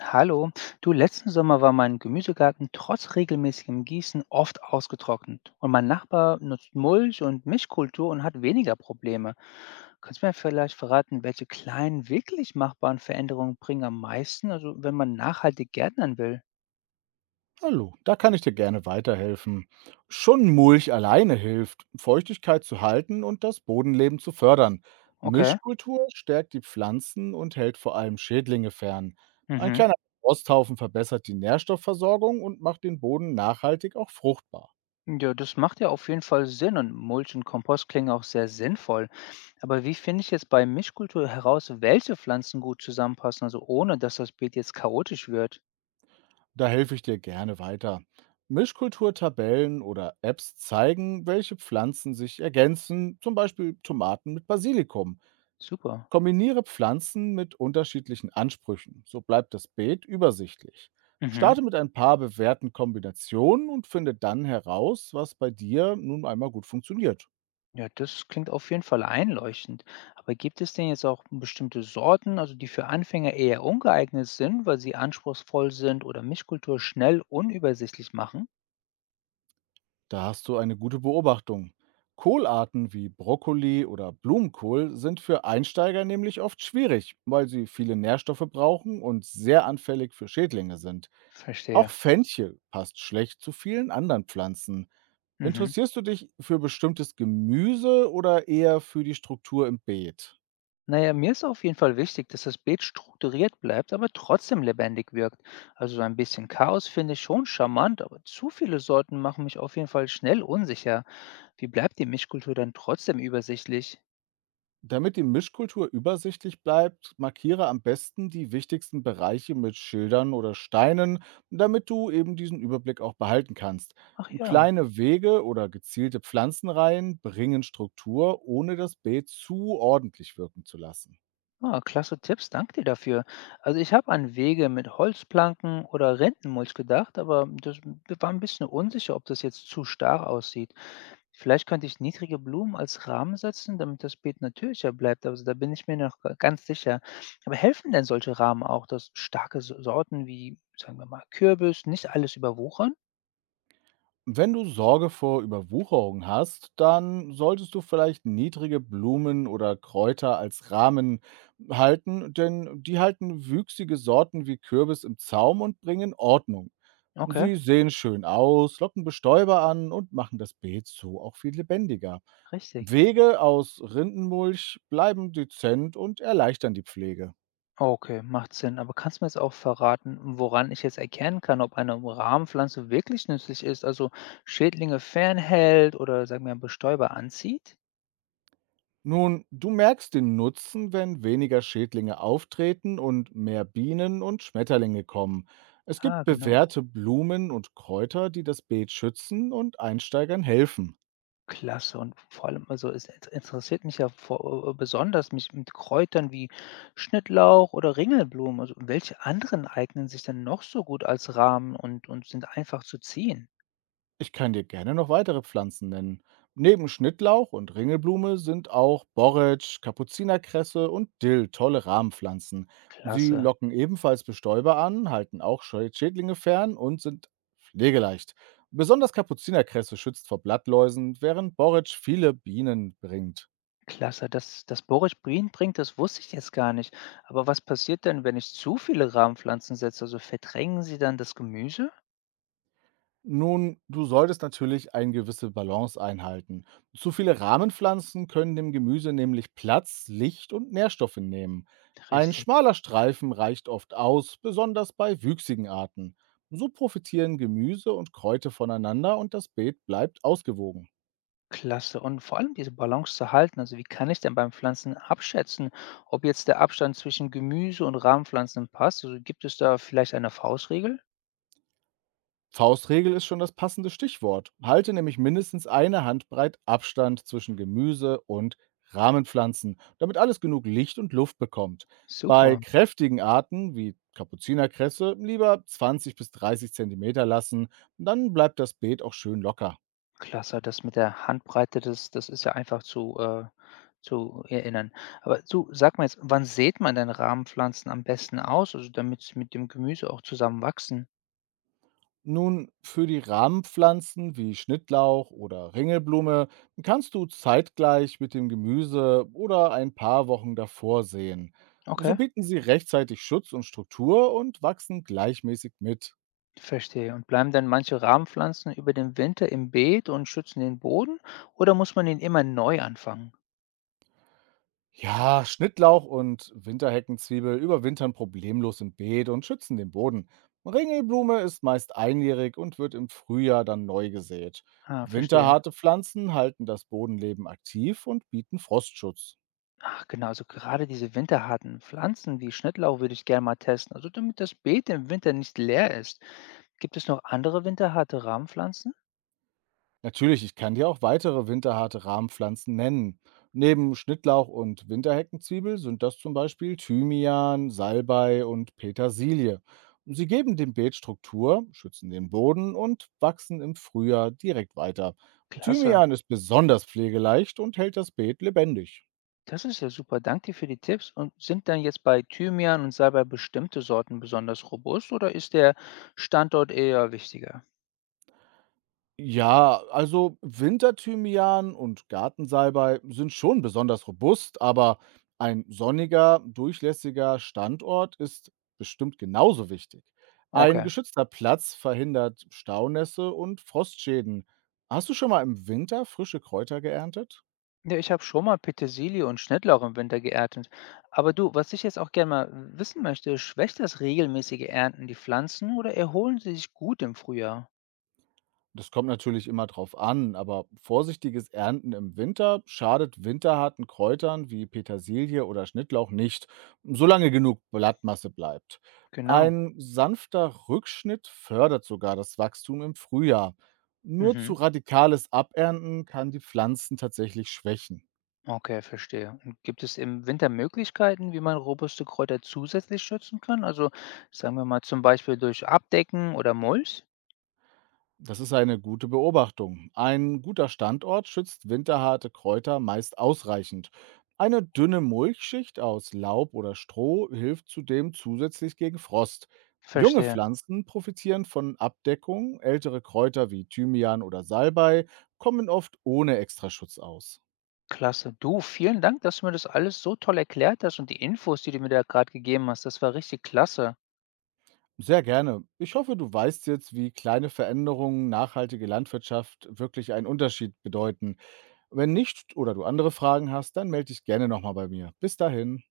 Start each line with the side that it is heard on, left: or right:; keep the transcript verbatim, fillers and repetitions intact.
left: Hallo, du, letzten Sommer war mein Gemüsegarten trotz regelmäßigem Gießen oft ausgetrocknet. Und mein Nachbar nutzt Mulch und Mischkultur und hat weniger Probleme. Kannst du mir vielleicht verraten, welche kleinen, wirklich machbaren Veränderungen bringen am meisten, also wenn man nachhaltig gärtnern will?
right: Hallo, da kann ich dir gerne weiterhelfen. Schon Mulch alleine hilft, Feuchtigkeit zu halten und das Bodenleben zu fördern.
left: Okay.
right: Mischkultur stärkt die Pflanzen und hält vor allem Schädlinge fern. Ein
left: Mhm.
right: kleiner Rosthaufen verbessert die Nährstoffversorgung und macht den Boden nachhaltig auch fruchtbar.
left: Ja, das macht ja auf jeden Fall Sinn und Mulch und Kompost klingen auch sehr sinnvoll. Aber wie finde ich jetzt bei Mischkultur heraus, welche Pflanzen gut zusammenpassen, also ohne dass das Beet jetzt chaotisch wird?
right: Da helfe ich dir gerne weiter. Mischkulturtabellen oder Apps zeigen, welche Pflanzen sich ergänzen, zum Beispiel Tomaten mit Basilikum.
left: Super.
right: Kombiniere Pflanzen mit unterschiedlichen Ansprüchen, so bleibt das Beet übersichtlich.
left: Mhm.
right: Starte mit ein paar bewährten Kombinationen und finde dann heraus, was bei dir nun einmal gut funktioniert.
left: Ja, das klingt auf jeden Fall einleuchtend. Aber gibt es denn jetzt auch bestimmte Sorten, also die für Anfänger eher ungeeignet sind, weil sie anspruchsvoll sind oder Mischkultur schnell unübersichtlich machen?
right: Da hast du eine gute Beobachtung. Kohlarten wie Brokkoli oder Blumenkohl sind für Einsteiger nämlich oft schwierig, weil sie viele Nährstoffe brauchen und sehr anfällig für Schädlinge sind. Auch
left: Verstehe.
right: Fenchel passt schlecht zu vielen anderen Pflanzen.
left: Mhm.
right: Interessierst du dich für bestimmtes Gemüse oder eher für die Struktur im Beet?
left: Naja, mir ist auf jeden Fall wichtig, dass das Beet strukturiert bleibt, aber trotzdem lebendig wirkt. Also so ein bisschen Chaos finde ich schon charmant, aber zu viele Sorten machen mich auf jeden Fall schnell unsicher. Wie bleibt die Mischkultur dann trotzdem übersichtlich?
right: Damit die Mischkultur übersichtlich bleibt, markiere am besten die wichtigsten Bereiche mit Schildern oder Steinen, damit du eben diesen Überblick auch behalten kannst.
left: Ach ja.
right: Kleine Wege oder gezielte Pflanzenreihen bringen Struktur, ohne das Beet zu ordentlich wirken zu lassen.
left: Ah, klasse Tipps, danke dir dafür. Also ich habe an Wege mit Holzplanken oder Rentenmulch gedacht, aber das wir waren ein bisschen unsicher, ob das jetzt zu starr aussieht. Vielleicht könnte ich niedrige Blumen als Rahmen setzen, damit das Beet natürlicher bleibt. Also da bin ich mir noch ga- ganz sicher. Aber helfen denn solche Rahmen auch, dass starke So- Sorten wie, sagen wir mal, Kürbis nicht alles überwuchern?
right: Wenn du Sorge vor Überwucherung hast, dann solltest du vielleicht niedrige Blumen oder Kräuter als Rahmen halten, denn die halten wüchsige Sorten wie Kürbis im Zaum und bringen Ordnung.
left: Okay,
right: Sie sehen schön aus, locken Bestäuber an und machen das Beet so auch viel lebendiger.
left: richtig.
right: Wege aus Rindenmulch bleiben dezent und erleichtern die Pflege.
left: Okay, macht Sinn. Aber kannst du mir jetzt auch verraten, woran ich jetzt erkennen kann, ob eine Rahmenpflanze wirklich nützlich ist, also Schädlinge fernhält oder sagen wir mal, Bestäuber anzieht?
right: Nun, du merkst den Nutzen, wenn weniger Schädlinge auftreten und mehr Bienen und Schmetterlinge kommen. Es gibt
left: Ah, genau.
right: bewährte Blumen und Kräuter, die das Beet schützen und Einsteigern helfen.
left: Klasse. Und vor allem, also es int- interessiert mich ja vor, äh, besonders mich mit Kräutern wie Schnittlauch oder Ringelblumen. Also welche anderen eignen sich denn noch so gut als Rahmen und, und sind einfach zu ziehen?
right: Ich kann dir gerne noch weitere Pflanzen nennen. Neben Schnittlauch und Ringelblume sind auch Borretsch, Kapuzinerkresse und Dill tolle Rahmenpflanzen. Sie
left: Klasse.
right: locken ebenfalls Bestäuber an, halten auch Schä- Schädlinge fern und sind pflegeleicht. Besonders Kapuzinerkresse schützt vor Blattläusen, während Borretsch viele Bienen bringt.
left: Klasse, dass das Boris Green bringt, das wusste ich jetzt gar nicht. Aber was passiert denn, wenn ich zu viele Rahmenpflanzen setze? Also verdrängen sie dann das Gemüse?
right: Nun, du solltest natürlich eine gewisse Balance einhalten. Zu viele Rahmenpflanzen können dem Gemüse nämlich Platz, Licht und Nährstoffe nehmen. Ein
left: Richtig.
right: schmaler Streifen reicht oft aus, besonders bei wüchsigen Arten. So profitieren Gemüse und Kräuter voneinander und das Beet bleibt ausgewogen.
left: Klasse. Und vor allem diese Balance zu halten. Also wie kann ich denn beim Pflanzen abschätzen, ob jetzt der Abstand zwischen Gemüse und Rahmenpflanzen passt? Also gibt es da vielleicht eine Faustregel?
right: Faustregel ist schon das passende Stichwort. Halte nämlich mindestens eine Handbreit Abstand zwischen Gemüse und Rahmenpflanzen, damit alles genug Licht und Luft bekommt. Bei
left: Super.
right: kräftigen Arten wie Kapuzinerkresse lieber zwanzig bis dreißig Zentimeter lassen, dann bleibt das Beet auch schön locker.
left: Klasse, das mit der Handbreite, das das ist ja einfach zu, äh zu erinnern. Aber du, sag mal jetzt, wann sät man denn Rahmenpflanzen am besten aus, also damit sie mit dem Gemüse auch zusammen wachsen?
right: Nun, für die Rahmenpflanzen wie Schnittlauch oder Ringelblume kannst du zeitgleich mit dem Gemüse oder ein paar Wochen davor säen. So
left: Okay,
right: bieten sie rechtzeitig Schutz und Struktur und wachsen gleichmäßig mit.
left: verstehe. Und bleiben dann manche Rahmenpflanzen über den Winter im Beet und schützen den Boden oder muss man ihn immer neu anfangen?
right: Ja, Schnittlauch und Winterheckenzwiebel überwintern problemlos im Beet und schützen den Boden. Ringelblume ist meist einjährig und wird im Frühjahr dann neu gesät.
left: Ah, verstehe.
right: Winterharte Pflanzen halten das Bodenleben aktiv und bieten Frostschutz.
left: Ach genau, also gerade diese winterharten Pflanzen wie Schnittlauch würde ich gerne mal testen, also damit das Beet im Winter nicht leer ist. Gibt es noch andere winterharte Rahmenpflanzen?
right: Natürlich, ich kann dir auch weitere winterharte Rahmenpflanzen nennen. Neben Schnittlauch und Winterheckenzwiebel sind das zum Beispiel Thymian, Salbei und Petersilie. Sie geben dem Beet Struktur, schützen den Boden und wachsen im Frühjahr direkt weiter.
left: Klasse.
right: Thymian ist besonders pflegeleicht und hält das Beet lebendig.
left: Das ist ja super. Danke dir für die Tipps. Und sind dann jetzt bei Thymian und Salbei bestimmte Sorten besonders robust oder ist der Standort eher wichtiger?
right: Ja, also Winterthymian und Gartensalbei sind schon besonders robust, aber ein sonniger, durchlässiger Standort ist bestimmt genauso wichtig. Ein
left: Okay.
right: geschützter Platz verhindert Staunässe und Frostschäden. Hast du schon mal im Winter frische Kräuter geerntet?
left: Ja, ich habe schon mal Petersilie und Schnittlauch im Winter geerntet. Aber du, was ich jetzt auch gerne mal wissen möchte, schwächt das regelmäßige Ernten die Pflanzen oder erholen sie sich gut im Frühjahr?
right: Das kommt natürlich immer drauf an, aber vorsichtiges Ernten im Winter schadet winterharten Kräutern wie Petersilie oder Schnittlauch nicht, solange genug Blattmasse bleibt.
left: Genau.
right: Ein sanfter Rückschnitt fördert sogar das Wachstum im Frühjahr. Nur zu
left: Mhm.
right: radikales Abernten kann die Pflanzen tatsächlich schwächen.
left: Okay, verstehe. Und gibt es im Winter Möglichkeiten, wie man robuste Kräuter zusätzlich schützen kann? Also sagen wir mal zum Beispiel durch Abdecken oder Mulch?
right: Das ist eine gute Beobachtung. Ein guter Standort schützt winterharte Kräuter meist ausreichend. Eine dünne Mulchschicht aus Laub oder Stroh hilft zudem zusätzlich gegen Frost. Junge
left: Verstehe.
right: Pflanzen profitieren von Abdeckung, ältere Kräuter wie Thymian oder Salbei kommen oft ohne Extraschutz aus.
left: Klasse. Du, vielen Dank, dass du mir das alles so toll erklärt hast und die Infos, die du mir da gerade gegeben hast, das war richtig klasse.
right: Sehr gerne. Ich hoffe, du weißt jetzt, wie kleine Veränderungen nachhaltige Landwirtschaft wirklich einen Unterschied bedeuten. Wenn nicht oder du andere Fragen hast, dann melde dich gerne nochmal bei mir. Bis dahin.